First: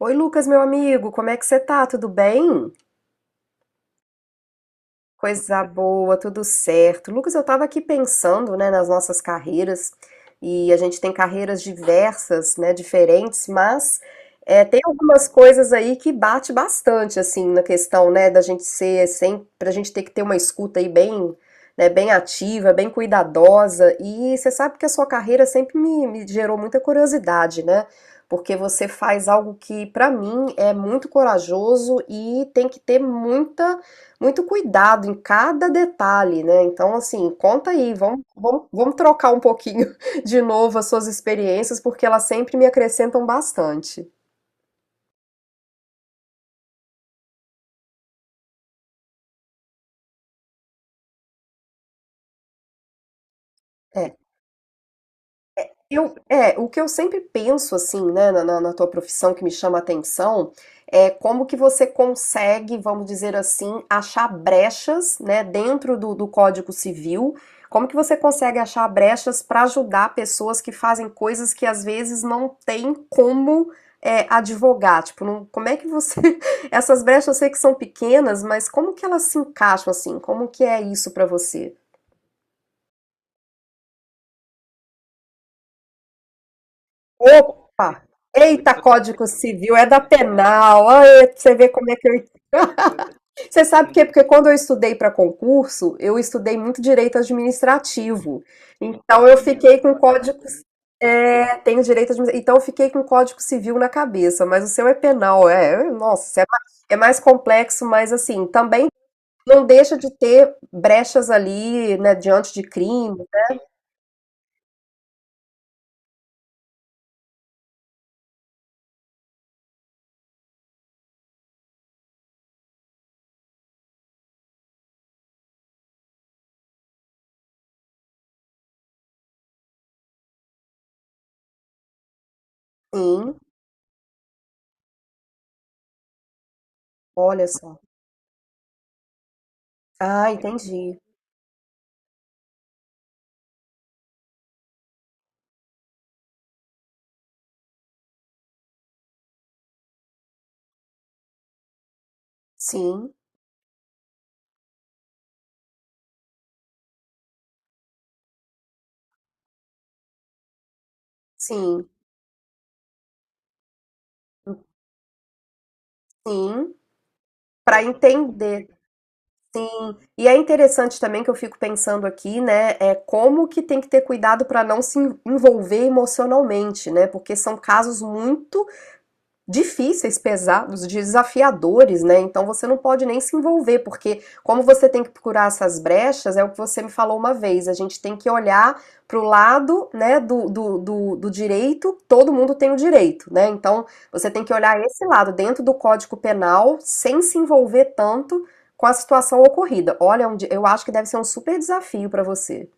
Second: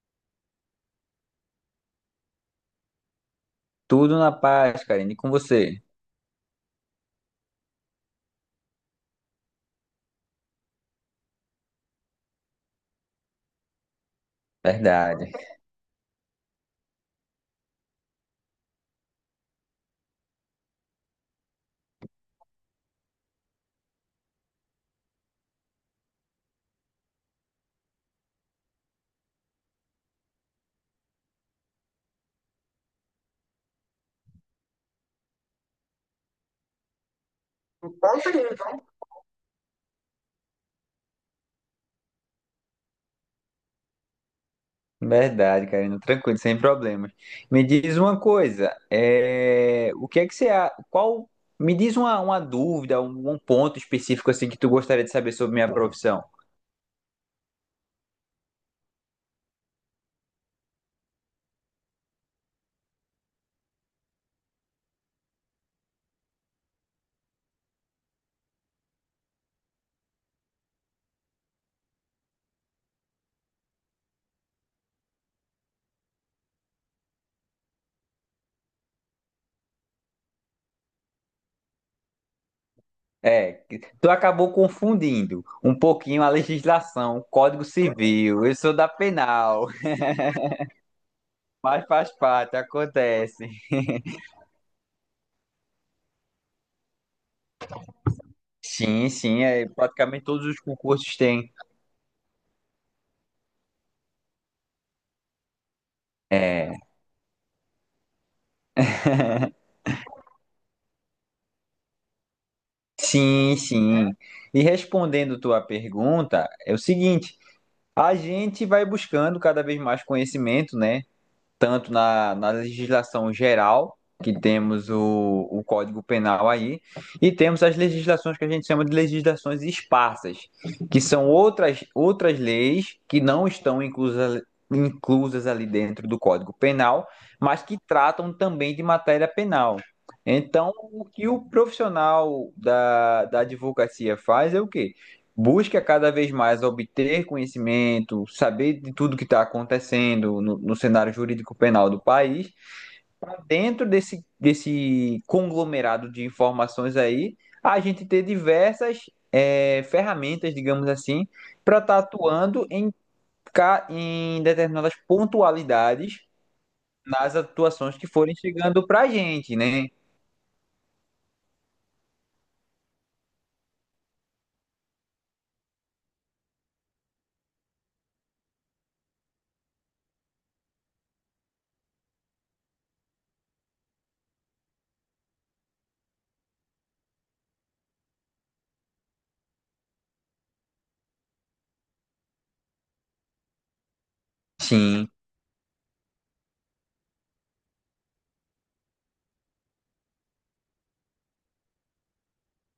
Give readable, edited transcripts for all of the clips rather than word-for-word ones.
Oi, Lucas, meu amigo, como é que você tá? Tudo bem? Tudo na paz, Karina, e com Coisa você? boa, tudo certo. Lucas, eu estava aqui pensando, né, nas nossas carreiras, e a gente tem carreiras diversas, né, diferentes, mas tem algumas Verdade, coisas aí que bate bastante, assim, na questão, né, da gente ser sempre, pra gente ter que ter uma escuta aí bem, né, bem ativa, bem cuidadosa, e você sabe que a sua carreira sempre me gerou muita curiosidade, né, porque você faz algo que, pra mim, é muito corajoso e tem que ter muita muito cuidado em cada detalhe, né, então assim, conta aí, vamos trocar um pouquinho de novo as suas experiências, porque elas sempre me acrescentam bastante. verdade, Karina, tranquilo, sem problemas. Me diz uma coisa, o que é que me diz uma dúvida, um ponto É. específico assim que tu gostaria de saber sobre minha profissão. O que eu sempre penso, assim, né, na tua profissão que me chama a atenção, é como que você consegue, vamos dizer assim, achar brechas, né, dentro do Código Civil, como que você consegue achar brechas para ajudar pessoas que fazem coisas que às vezes não tem como advogar, tipo, como é que você, essas brechas eu sei que são pequenas, mas como que elas se encaixam, assim, como que é isso para você? É que tu acabou confundindo um pouquinho a legislação, o Código Opa! Civil, eu sou Eita, da Código penal, Civil, é da penal. Ai, você vê mas como é que faz eu. parte, acontece. Você sabe por quê? Porque quando eu estudei para concurso, eu estudei muito direito administrativo. Sim, Então eu sim, é, fiquei com praticamente código. todos os concursos têm. É, tenho direito administrativo. Então eu fiquei com código civil na cabeça, mas o seu é penal, Nossa, É. é mais complexo, mas assim, também não deixa de ter brechas ali, né, diante de crime. Sim. E respondendo tua pergunta, é o seguinte: a gente vai buscando cada vez mais conhecimento, né? Tanto na legislação geral, que temos o Código Penal aí, e temos as legislações que a gente chama de legislações esparsas, que são outras leis que Sim, não estão inclusas, inclusas ali dentro do Código Penal, olha mas que só. tratam também de matéria penal. Ah, Então, entendi. o que o profissional da advocacia faz é o quê? Busca cada vez mais obter conhecimento, saber de tudo que está acontecendo no cenário jurídico penal do país, Sim, para dentro desse conglomerado de informações aí, a gente ter diversas ferramentas, digamos assim, para sim, estar tá atuando em determinadas pontualidades sim. nas Para atuações que forem entender, chegando para a gente, né? sim. E é interessante também que eu fico pensando aqui, né, é como que tem que ter cuidado para não se envolver emocionalmente, né? Porque são casos muito difíceis, pesados, desafiadores, né? Então você não pode nem se envolver, porque como você tem que procurar essas brechas, é o que você me falou uma vez, a gente tem que olhar pro lado né, do direito, todo mundo tem o direito, né? Então você tem que olhar esse Sim. lado dentro do Código Penal, sem se envolver tanto com a situação ocorrida. Olha, é um eu acho que deve ser um super desafio para você.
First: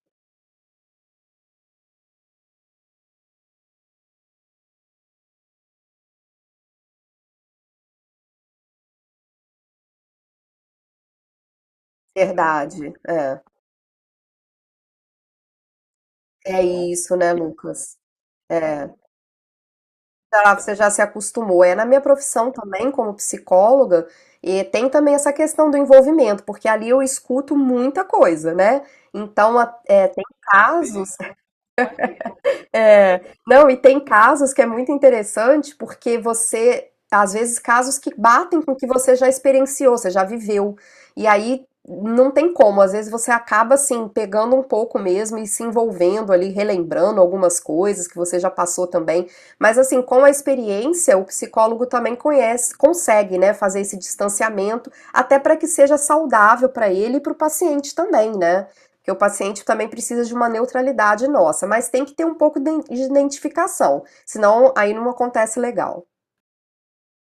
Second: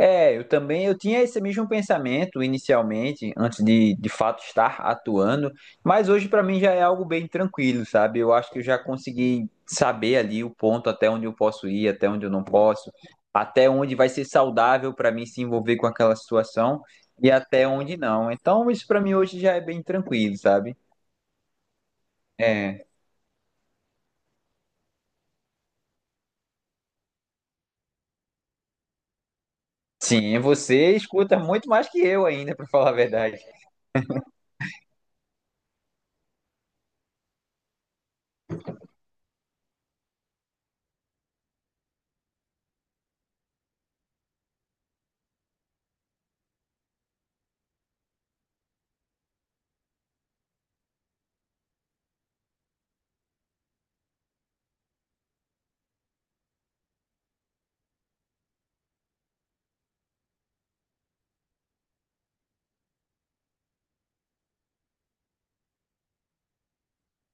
É, eu também, eu tinha esse mesmo pensamento inicialmente, antes de fato estar atuando, mas hoje para mim já é algo bem tranquilo, sabe? Eu acho que eu já consegui saber ali o ponto até onde eu posso ir, até onde eu não Verdade. posso, É, até onde vai ser saudável para mim se envolver com aquela é situação isso, e né, até Lucas? onde não. Então isso É. para mim hoje já é bem tranquilo, Já, você sabe? já se acostumou. É na minha profissão É. também, como psicóloga, e tem também essa questão do envolvimento, porque ali eu escuto muita coisa, né? Então, tem Sim, você casos escuta muito mais que eu ainda, para falar a é, verdade. não, e tem casos que é muito interessante porque você, às vezes, casos que batem com o que você já experienciou, você já viveu. E aí não tem como, às vezes você acaba assim pegando um pouco mesmo e se envolvendo ali, relembrando algumas coisas que você já passou também. Mas assim, com a experiência, o psicólogo também conhece, consegue, né, fazer esse distanciamento, até para que seja saudável para ele e para o paciente também, né? Porque o paciente também precisa de uma neutralidade nossa, mas tem que ter um pouco de identificação, senão aí não acontece legal.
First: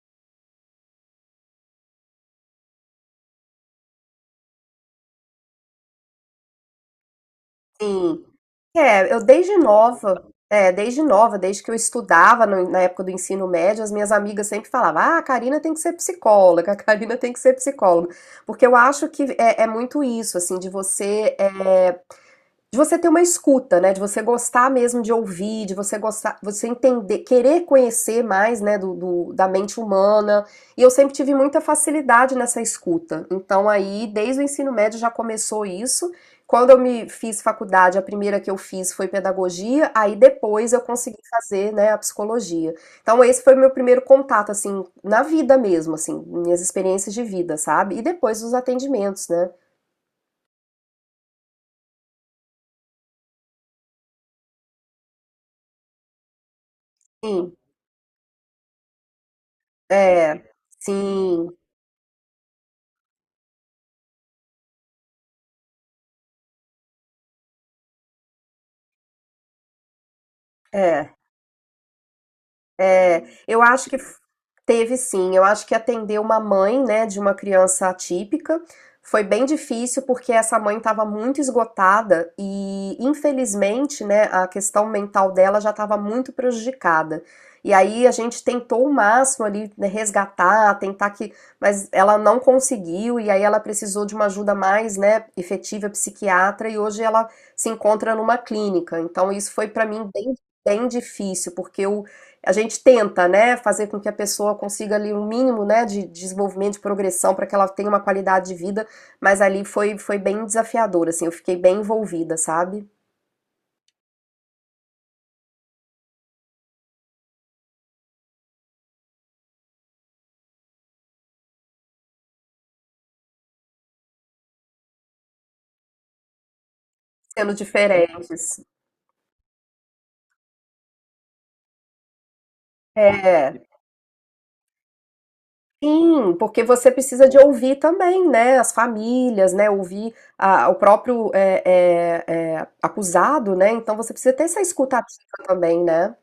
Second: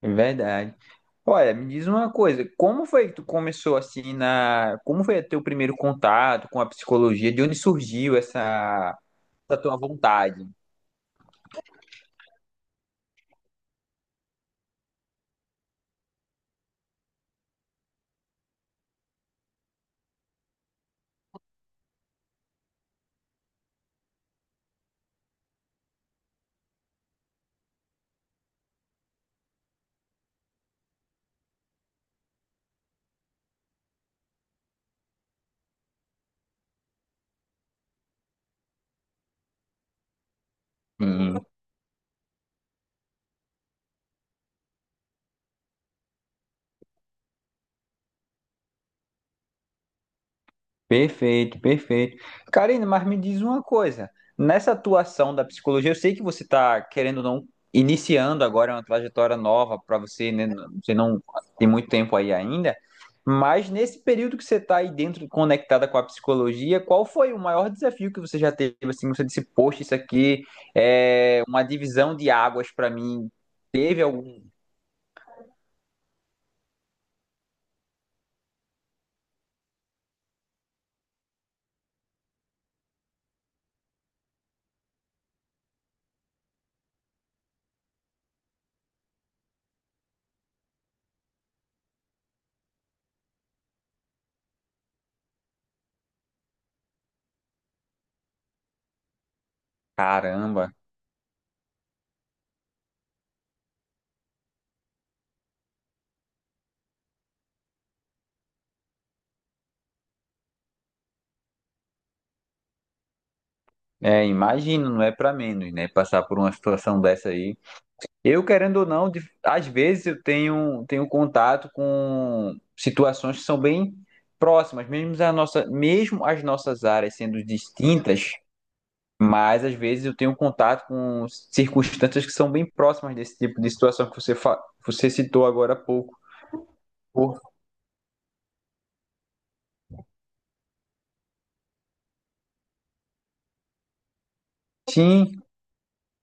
É verdade. Olha, me diz uma coisa, como foi que tu começou como foi teu primeiro contato com a psicologia? De onde surgiu Sim. Eu desde essa tua nova, vontade? Desde nova, desde que eu estudava na época do ensino médio, as minhas amigas sempre falavam: ah, a Karina tem que ser psicóloga, a Karina tem que ser psicóloga. Porque eu acho que é muito isso, assim, de você. De você ter uma escuta, né, de você gostar mesmo de ouvir, de você gostar, você entender, querer conhecer mais, né, da mente humana. E eu sempre tive muita facilidade nessa escuta. Então aí, desde o ensino médio já começou isso. Quando eu me fiz faculdade, a primeira que eu fiz foi pedagogia, aí depois eu consegui fazer, né, a psicologia. Então esse foi o meu primeiro contato assim, na vida mesmo, assim, minhas experiências de vida, sabe? E depois os atendimentos, né? Perfeito, perfeito. Karina, mas me diz uma coisa. Nessa atuação da psicologia, eu sei que você está querendo ou não Sim, iniciando agora uma trajetória nova para você, é, né? Você não sim, tem muito tempo aí ainda, mas nesse período que você está aí dentro, conectada com a psicologia, qual foi o maior desafio que você já teve? Assim, você disse, poxa, isso aqui é. é uma divisão de águas para É, mim. eu acho que Teve algum? teve sim. Eu acho que atender uma mãe, né, de uma criança atípica foi bem difícil porque essa mãe estava muito esgotada e, infelizmente, né, a questão mental dela já estava muito prejudicada. E aí a gente tentou o máximo ali né, resgatar, tentar que, mas ela não conseguiu e aí ela precisou de uma ajuda mais, né, efetiva psiquiatra e hoje ela se encontra numa clínica. Então isso foi para mim bem, Caramba, bem difícil porque eu a gente tenta, né, fazer com que a pessoa consiga ali um mínimo, né, de desenvolvimento, de progressão, para que ela tenha uma qualidade de vida, mas ali foi bem desafiador, assim, eu fiquei bem envolvida, sabe? é, imagino, não é para menos, né? Passar por uma situação dessa aí. Eu, querendo ou não, às vezes eu tenho contato com situações que são bem próximas, mesmo, a nossa, mesmo as nossas áreas sendo Sendo distintas, diferentes. mas às vezes eu tenho contato com circunstâncias que são bem próximas desse É, tipo de situação que você citou agora há pouco. sim, porque você precisa de Por- ouvir também, né, as famílias, né, ouvir a- o próprio é, é, é, acusado, né, então você precisa ter essa escutativa Sim, também, né?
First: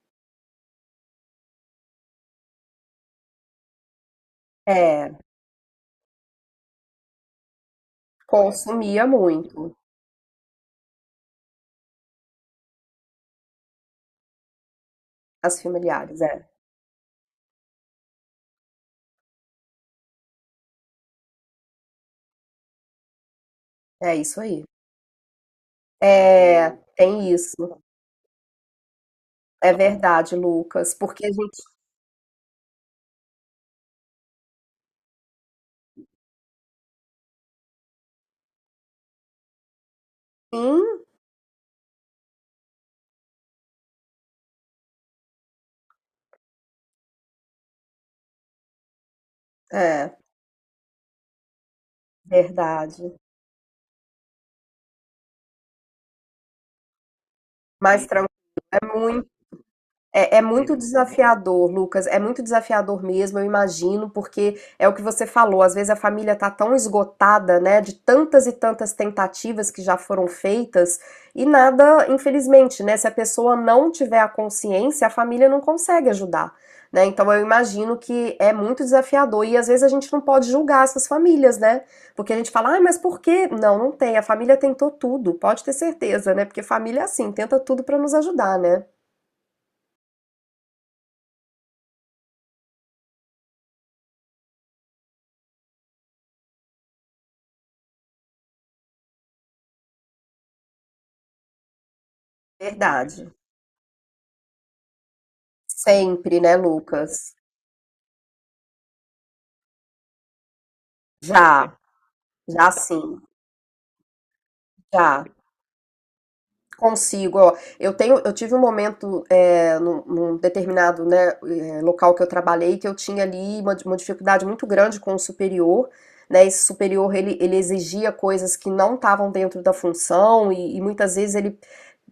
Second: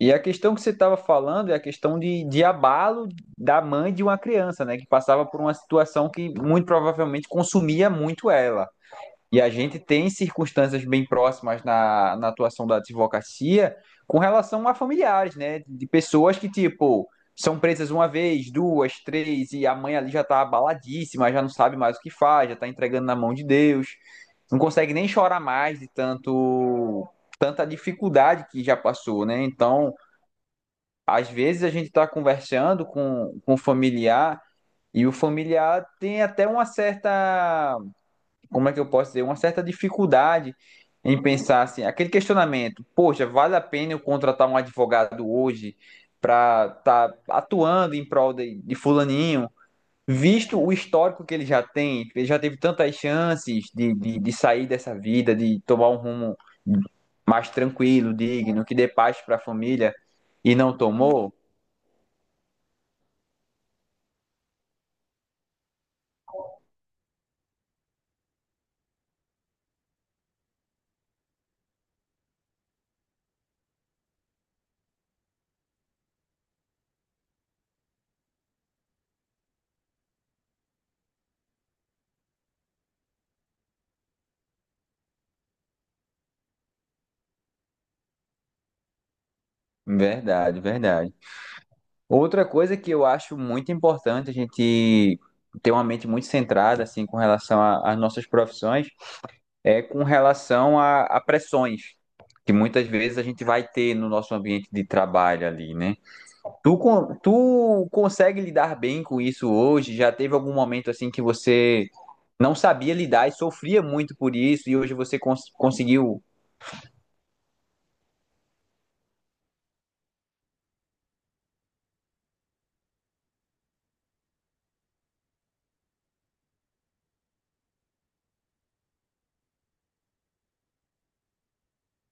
e a questão que você estava falando é a questão de abalo da mãe de uma criança, né, que É, passava por uma situação que muito provavelmente consumia muito ela. consumia E a muito gente tem circunstâncias bem próximas na atuação da advocacia com relação a familiares, né? as De familiares, pessoas é, que, tipo, são presas uma vez, duas, três, e a mãe ali já tá abaladíssima, já não sabe mais o que faz, já tá entregando na mão de Deus, é isso não aí. consegue nem chorar mais de É, tanto tem tanta isso. dificuldade que já passou, né? É Então, verdade, Lucas, porque a às gente vezes a gente tá conversando com o familiar e o familiar tem até uma certa como é que eu posso dizer, uma certa dificuldade sim, em pensar assim, aquele questionamento, poxa, vale a pena eu contratar um advogado hoje para estar tá atuando em prol de fulaninho, é visto o histórico que ele já tem, ele já teve tantas verdade, chances de sair dessa vida, de tomar um rumo mais mais tranquilo, tranquilo, digno, que é dê paz muito para a família é, é e muito não tomou? desafiador, Lucas. É muito desafiador mesmo, eu imagino, porque é o que você falou. Às vezes a família tá tão esgotada, né, de tantas e tantas tentativas que já foram feitas e nada, infelizmente, né, se a pessoa não tiver a consciência, a família não consegue ajudar, né? Então eu imagino que é muito desafiador e às vezes a gente não pode julgar essas famílias, né? Porque a gente fala, ah, mas por quê? Não, não tem. A família tentou tudo, pode ter certeza, né? Porque família é assim, tenta tudo para nos ajudar, né? Verdade, verdade. Outra coisa que eu acho muito importante a gente ter uma mente muito centrada, assim, com relação às nossas profissões, é com relação a pressões que muitas vezes a Verdade. gente vai ter no nosso ambiente de trabalho ali, né? Sempre, né, Lucas? Tu consegue lidar bem com isso hoje? Já teve algum momento, assim, que Já, você não já sabia sim, lidar e sofria muito por isso e hoje você já. Conseguiu? Consigo, ó. Eu tive um momento num determinado, né, local que eu trabalhei que eu tinha ali uma dificuldade muito grande com o superior, né? Esse superior ele exigia coisas que não estavam dentro da função e muitas vezes ele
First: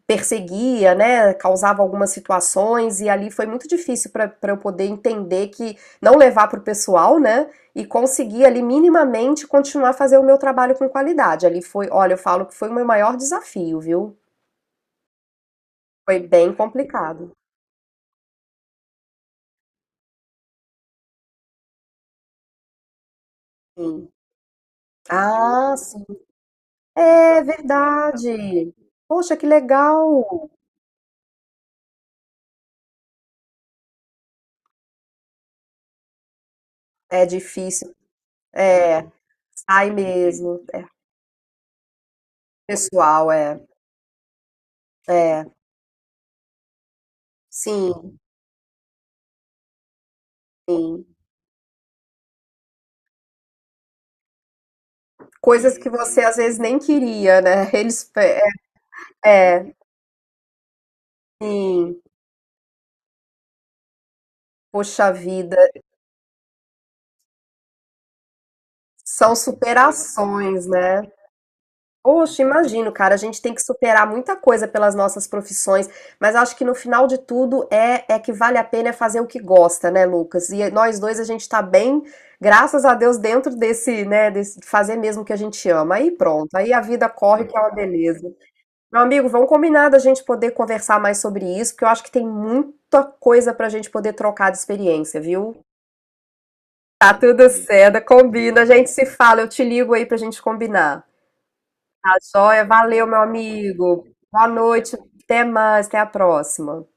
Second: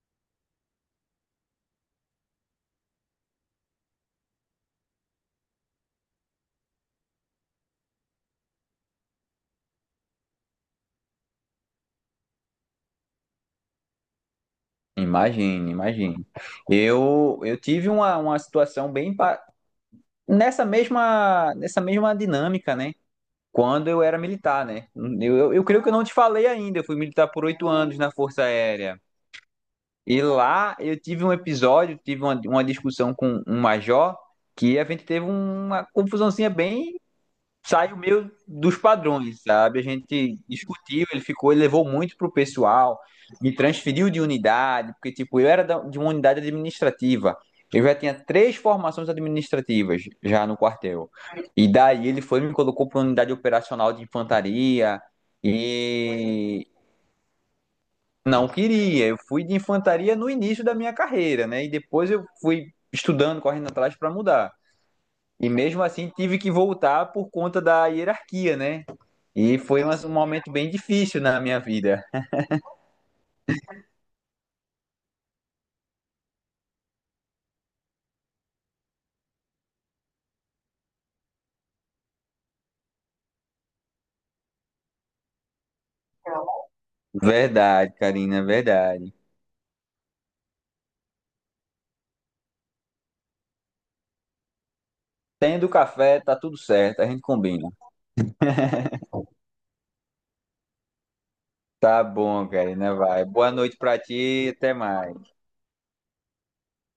perseguia, né, causava algumas situações e ali foi muito difícil para eu poder entender que não levar para o pessoal, né, e conseguir ali minimamente continuar a fazer o meu trabalho com qualidade. Ali foi, olha, eu falo que foi o meu maior desafio, viu? Imagine, Foi imagine. bem complicado. Eu tive uma situação nessa mesma dinâmica, né? Quando eu Sim. era militar, né? Eu Ah, creio que eu não sim. te falei ainda. Eu fui militar É por 8 anos na Força verdade. Aérea. Poxa, que E legal. lá eu tive um episódio, tive uma discussão com um major, que a gente teve uma confusãozinha bem É difícil. saiu meio dos É, padrões, sabe? A sai gente mesmo. discutiu, ele levou muito pro pessoal, Pessoal, me é. transferiu de unidade, porque, tipo, É. eu era de uma unidade administrativa. Eu já tinha Sim, três formações administrativas já no sim. quartel. E daí ele foi e me colocou para unidade operacional de infantaria Coisas que você às vezes e nem queria, né? Eles, não queria. Eu fui de é, é, infantaria no início da minha carreira, né? E sim, depois eu fui estudando, correndo atrás para mudar. poxa E vida, mesmo assim tive que voltar por conta da hierarquia, né? são E foi um momento superações, bem né? difícil na minha vida. Poxa, imagino, cara, a gente tem que superar muita coisa pelas nossas profissões, mas acho que no final de tudo é que vale a pena é fazer o que gosta, né, Lucas? E nós dois a gente tá bem, graças a Deus, dentro desse, né, desse fazer mesmo o que a gente ama. Aí pronto, aí a vida corre que é uma Verdade, beleza. Karina, Meu verdade. amigo, vamos combinar da gente poder conversar mais sobre isso, porque eu acho que tem muita coisa pra gente poder trocar de experiência, viu? Tendo café, tá tudo certo, a Tá gente tudo combina. certo, combina, a gente se fala, eu te ligo aí pra gente combinar. Tá Tá bom, joia? Karina, Valeu, meu vai. Boa noite pra amigo. Boa ti, até noite, mais. até mais, até a próxima.